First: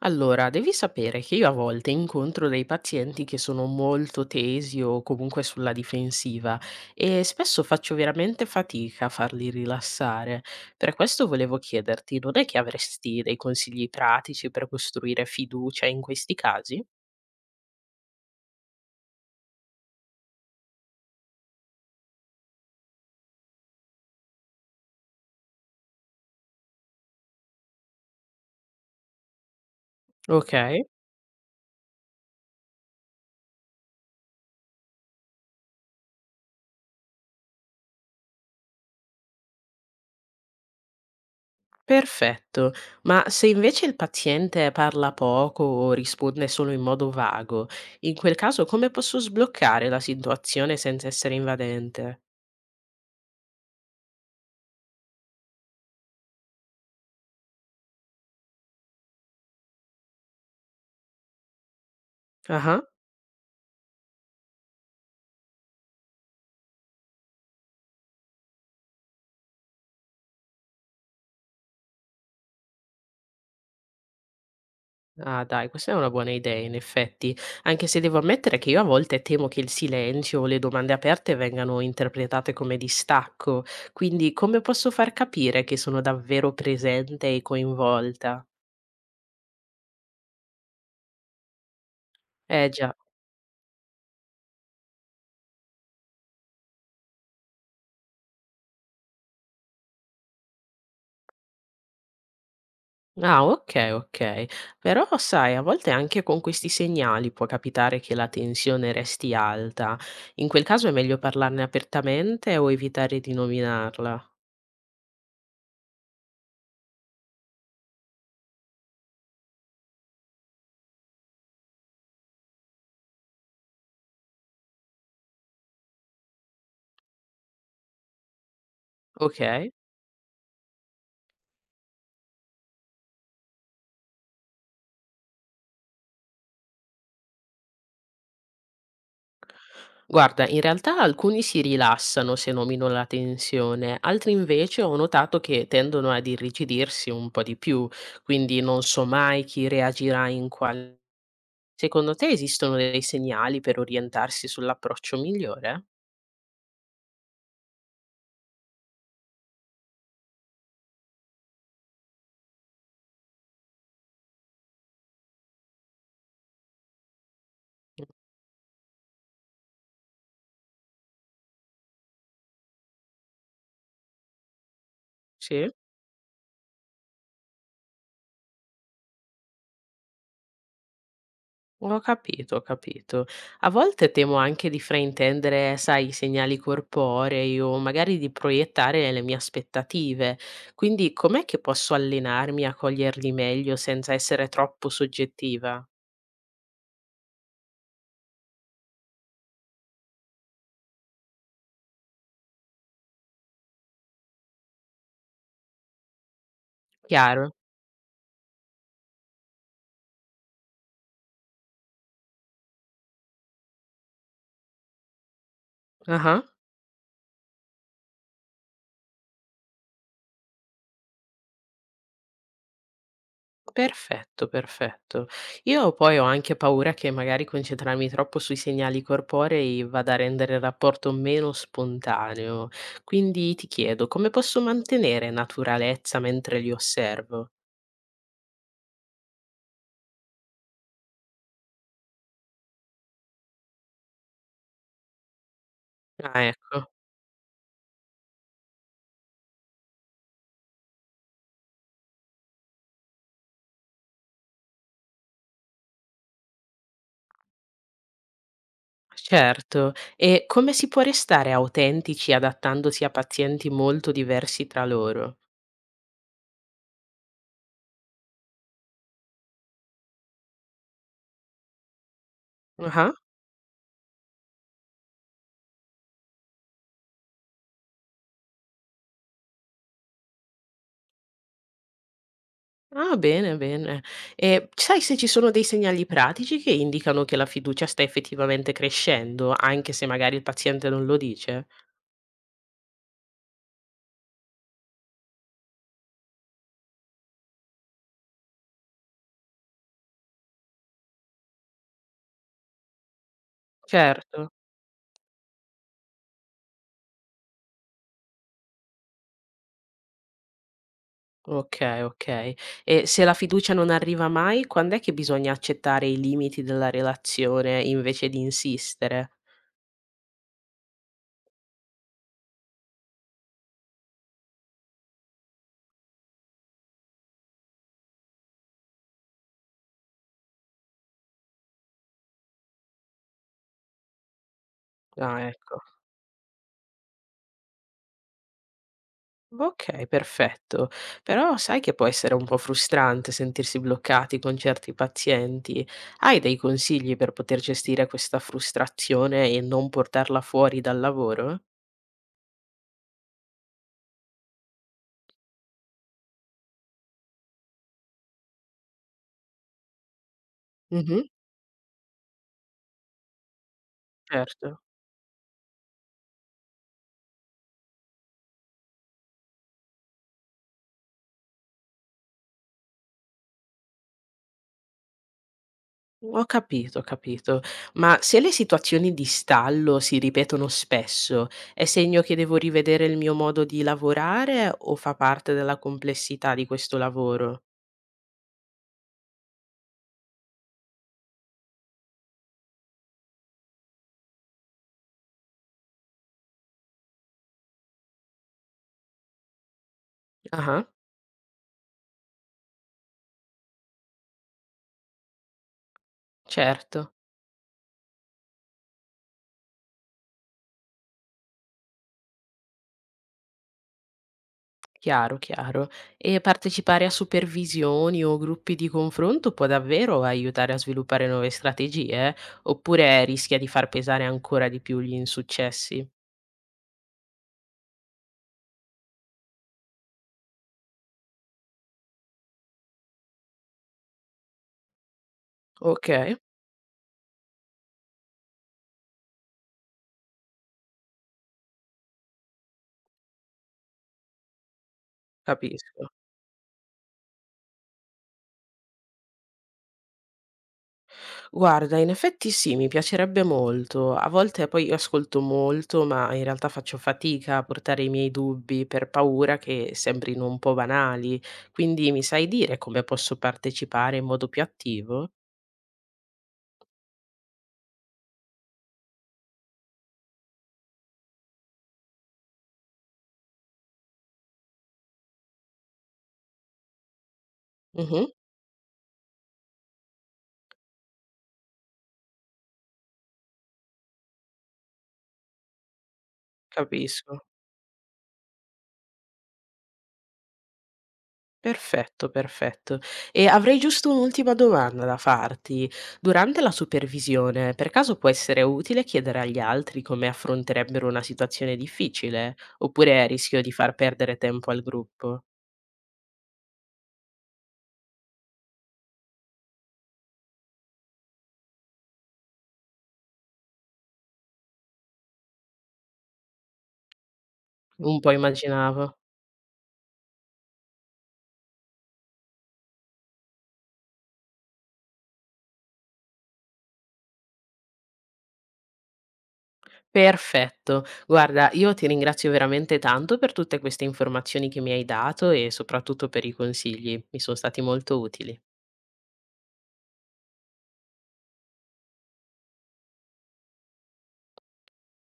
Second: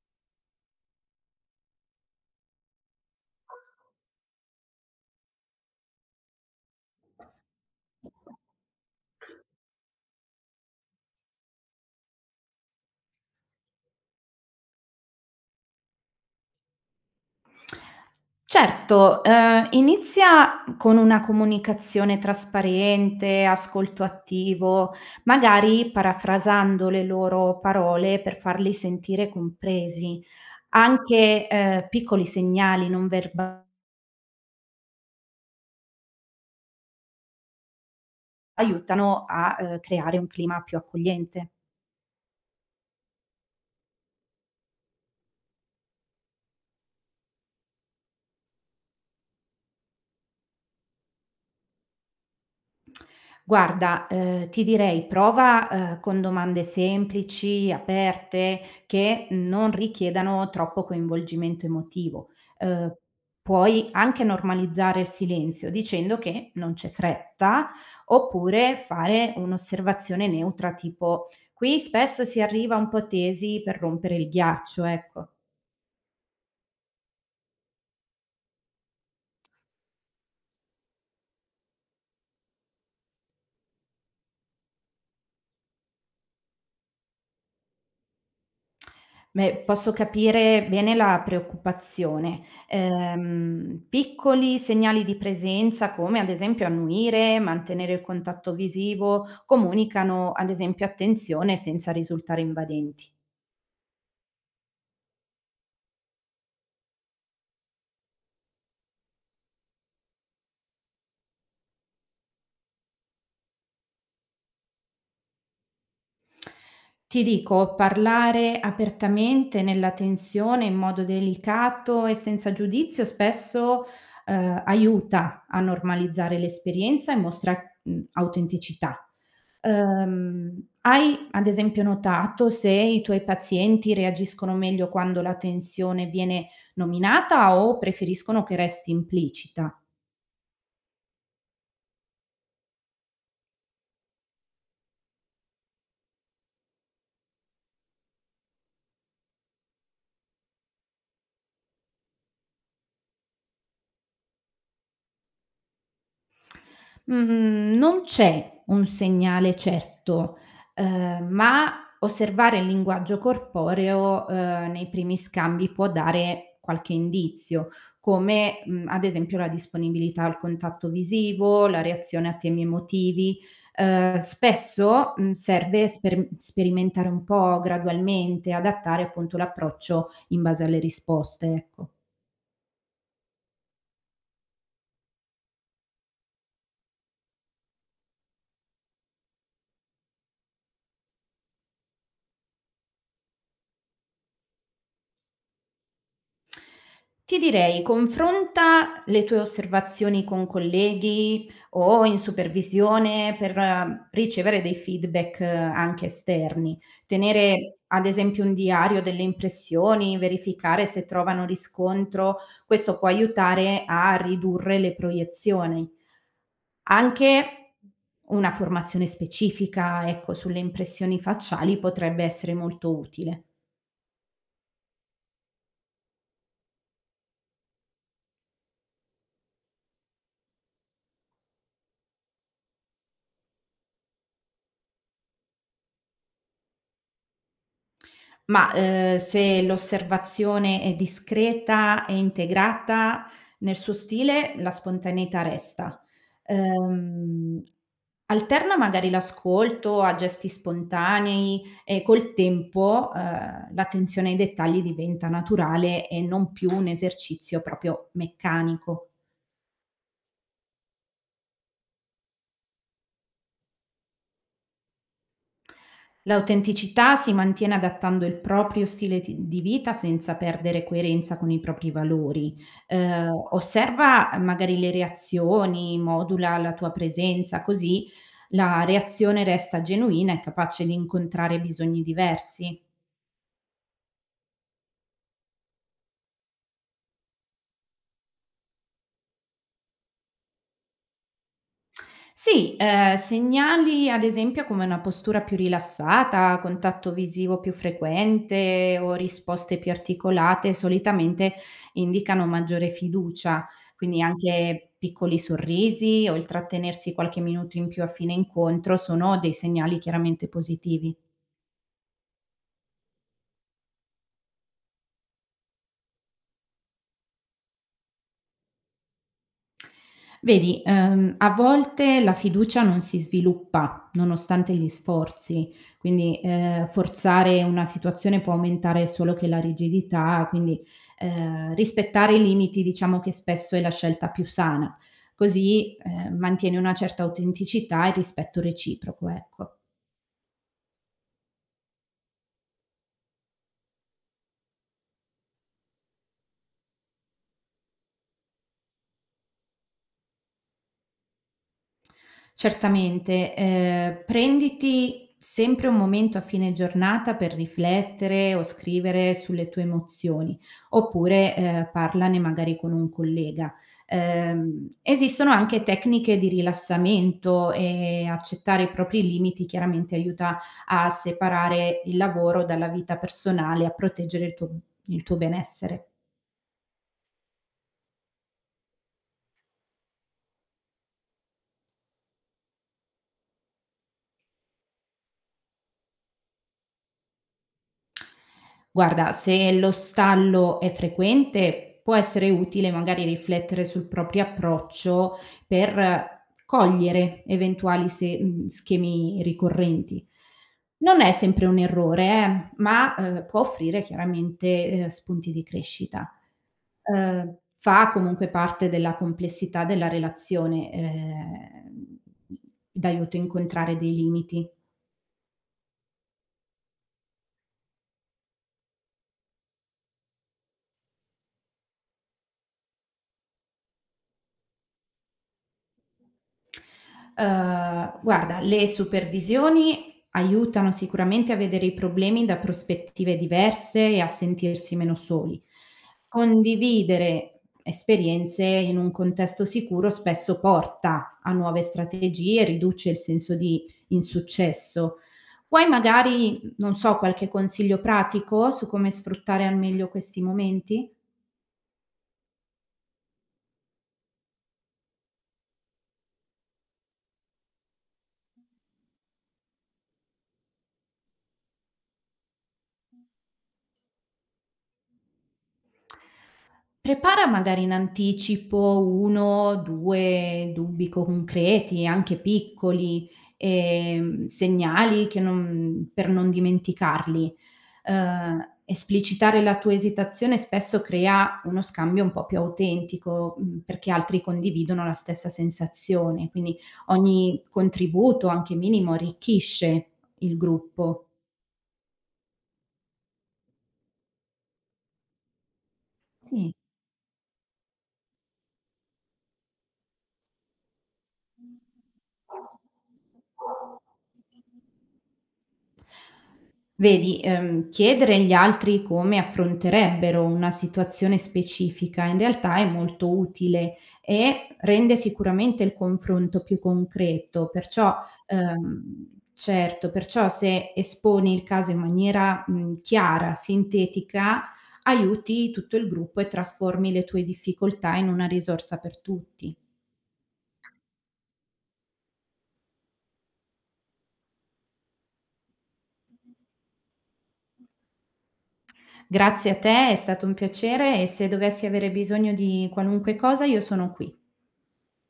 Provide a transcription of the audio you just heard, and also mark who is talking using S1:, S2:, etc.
S1: Allora, devi sapere che io a volte incontro dei pazienti che sono molto tesi o comunque sulla difensiva e spesso faccio veramente fatica a farli rilassare. Per questo volevo chiederti, non è che avresti dei consigli pratici per costruire fiducia in questi casi?
S2: Certo, inizia con una comunicazione trasparente, ascolto attivo, magari parafrasando le loro parole per farli sentire compresi.
S1: Ok,
S2: Anche, piccoli segnali non verba aiutano a creare un clima più accogliente.
S1: perfetto. Ma se invece il paziente parla poco o risponde solo in modo vago, in quel caso come posso sbloccare la situazione senza essere invadente?
S2: Guarda, ti direi prova, con domande semplici, aperte, che non richiedano troppo coinvolgimento emotivo.
S1: Ah.
S2: Ehm, Puoi anche normalizzare il silenzio dicendo che non c'è fretta, oppure fare un'osservazione neutra tipo: "Qui spesso si arriva un po' tesi per rompere il ghiaccio", ecco.
S1: Ah dai, questa è una buona idea in effetti, anche se devo ammettere che io a volte temo che il silenzio o le domande aperte vengano interpretate come distacco, quindi come posso far capire che sono davvero presente e coinvolta?
S2: Beh, posso capire bene la preoccupazione.
S1: Eh già.
S2: Piccoli segnali di presenza, come ad esempio annuire, mantenere il contatto visivo, comunicano ad esempio attenzione senza risultare invadenti.
S1: Ah ok, ok. Però sai, a volte anche con questi segnali può capitare che la tensione resti alta. In quel caso è meglio parlarne apertamente o evitare di nominarla.
S2: Ti dico, parlare apertamente nella tensione in modo delicato e senza giudizio spesso, aiuta a normalizzare l'esperienza e mostra, autenticità.
S1: Ok?
S2: Hai ad esempio notato se i tuoi pazienti reagiscono meglio quando la tensione viene nominata o preferiscono che resti implicita?
S1: Guarda, in realtà alcuni si rilassano se nomino la tensione, altri invece ho notato che tendono ad irrigidirsi un po' di più, quindi non so mai chi reagirà in quale... Secondo te esistono dei segnali per orientarsi sull'approccio migliore?
S2: Mhmm, Non c'è un segnale certo, ma osservare il linguaggio corporeo, nei primi scambi può dare qualche indizio, come, ad esempio la disponibilità al contatto visivo, la reazione a temi emotivi. Spesso,
S1: Sì?
S2: serve sperimentare un po' gradualmente, adattare appunto l'approccio in base alle risposte, ecco.
S1: Ho capito, ho capito. A volte temo anche di fraintendere, sai, i segnali corporei o magari di proiettare le mie aspettative. Quindi com'è che posso allenarmi a coglierli meglio senza essere troppo soggettiva?
S2: Ti direi, confronta le tue osservazioni con colleghi o in supervisione per ricevere dei feedback anche esterni.
S1: Chiaro?
S2: Tenere ad esempio un diario delle impressioni, verificare se trovano riscontro, questo può aiutare a ridurre le proiezioni.
S1: Ah,
S2: Anche una formazione specifica, ecco, sulle impressioni facciali potrebbe essere molto utile.
S1: perfetto, perfetto. Io poi ho anche paura che magari concentrarmi troppo sui segnali corporei vada a rendere il rapporto meno spontaneo. Quindi ti chiedo, come posso mantenere naturalezza mentre li osservo?
S2: Ma, se l'osservazione è discreta e integrata nel suo stile, la spontaneità resta.
S1: Ah ecco,
S2: Ehm, Alterna magari l'ascolto a gesti spontanei e col tempo, l'attenzione ai dettagli diventa naturale e non più un esercizio proprio meccanico.
S1: certo. E come si può restare autentici adattandosi a pazienti molto diversi tra loro?
S2: L'autenticità si mantiene adattando il proprio stile ti di vita senza perdere coerenza con i propri valori.
S1: Ah-ah.
S2: Osserva magari le reazioni, modula la tua presenza, così la reazione resta genuina e capace di incontrare bisogni diversi.
S1: Ah bene, bene. E sai se ci sono dei segnali pratici che indicano che la fiducia sta effettivamente crescendo, anche se magari il paziente non lo dice?
S2: Sì, segnali ad esempio come una postura più rilassata, contatto visivo più frequente o risposte più articolate solitamente indicano maggiore fiducia, quindi
S1: Certo.
S2: anche piccoli sorrisi o il trattenersi qualche minuto in più a fine incontro sono dei segnali chiaramente positivi.
S1: Okay, okay. E se la fiducia non arriva mai, quand'è che bisogna accettare i limiti della relazione invece di insistere?
S2: Vedi, a volte la fiducia non si sviluppa nonostante gli sforzi, quindi, forzare una situazione può aumentare solo che la rigidità, quindi, rispettare i limiti diciamo che spesso è la scelta più sana,
S1: Ah ecco.
S2: così, mantieni una certa autenticità e rispetto reciproco, ecco.
S1: Okay, perfetto. Però sai che può essere un po' frustrante sentirsi bloccati con certi pazienti. Hai dei consigli per poter gestire questa frustrazione e non portarla fuori dal lavoro?
S2: Certamente, prenditi sempre un momento a fine giornata per riflettere o scrivere sulle tue emozioni,
S1: Mh-mh,
S2: oppure, parlane magari con un collega.
S1: certo.
S2: Esistono anche tecniche di rilassamento e accettare i propri limiti chiaramente aiuta a separare il lavoro dalla vita personale, a proteggere il tuo benessere.
S1: Ho capito, ho capito. Ma se le situazioni di stallo si ripetono spesso, è segno che devo rivedere il mio modo di lavorare o fa parte della complessità di questo lavoro?
S2: Guarda, se lo stallo è frequente, può essere utile magari riflettere sul proprio approccio per cogliere eventuali schemi ricorrenti.
S1: Ah-ah,
S2: Non è sempre un errore, ma, può offrire chiaramente, spunti di crescita.
S1: certo.
S2: Fa comunque parte della complessità della relazione, d'aiuto a incontrare dei limiti.
S1: Chiaro, chiaro. E partecipare a supervisioni o gruppi di confronto può davvero aiutare a sviluppare nuove strategie, oppure rischia di far pesare ancora di più gli insuccessi?
S2: Guarda, le supervisioni aiutano sicuramente a vedere i problemi da prospettive diverse e a sentirsi meno soli.
S1: Ok,
S2: Condividere esperienze in un contesto sicuro spesso porta a nuove strategie e riduce il senso di insuccesso. Vuoi
S1: capisco.
S2: magari, non so, qualche consiglio pratico su come sfruttare al meglio questi momenti?
S1: Guarda, in effetti sì, mi piacerebbe molto. A volte poi io ascolto molto, ma in realtà faccio fatica a portare i miei dubbi per paura che sembrino un po' banali. Quindi mi sai dire come posso partecipare in modo più attivo?
S2: Prepara magari in anticipo 1, 2 dubbi concreti, anche piccoli, segnali che non per non dimenticarli.
S1: Mhm,
S2: Esplicitare la tua esitazione spesso crea uno scambio un po' più autentico, perché altri condividono la stessa sensazione, quindi
S1: capisco.
S2: ogni contributo, anche minimo, arricchisce il gruppo.
S1: Perfetto, perfetto. E avrei giusto un'ultima domanda da farti. Durante la
S2: Sì.
S1: supervisione, per caso può essere utile chiedere agli altri come affronterebbero una situazione difficile? Oppure rischio di far perdere tempo al gruppo?
S2: Vedi, chiedere agli altri come affronterebbero una situazione specifica in realtà è molto utile e rende sicuramente il confronto più concreto, perciò
S1: Un po' immaginavo.
S2: ehm, certo, perciò se esponi il caso in maniera chiara, sintetica, aiuti tutto il gruppo e trasformi le tue difficoltà in una risorsa per tutti.
S1: Perfetto. Guarda, io ti ringrazio veramente tanto per tutte queste informazioni che mi hai dato e soprattutto per i consigli. Mi sono stati molto utili.
S2: Grazie a te, è stato un piacere e se dovessi avere bisogno di qualunque cosa io sono qui.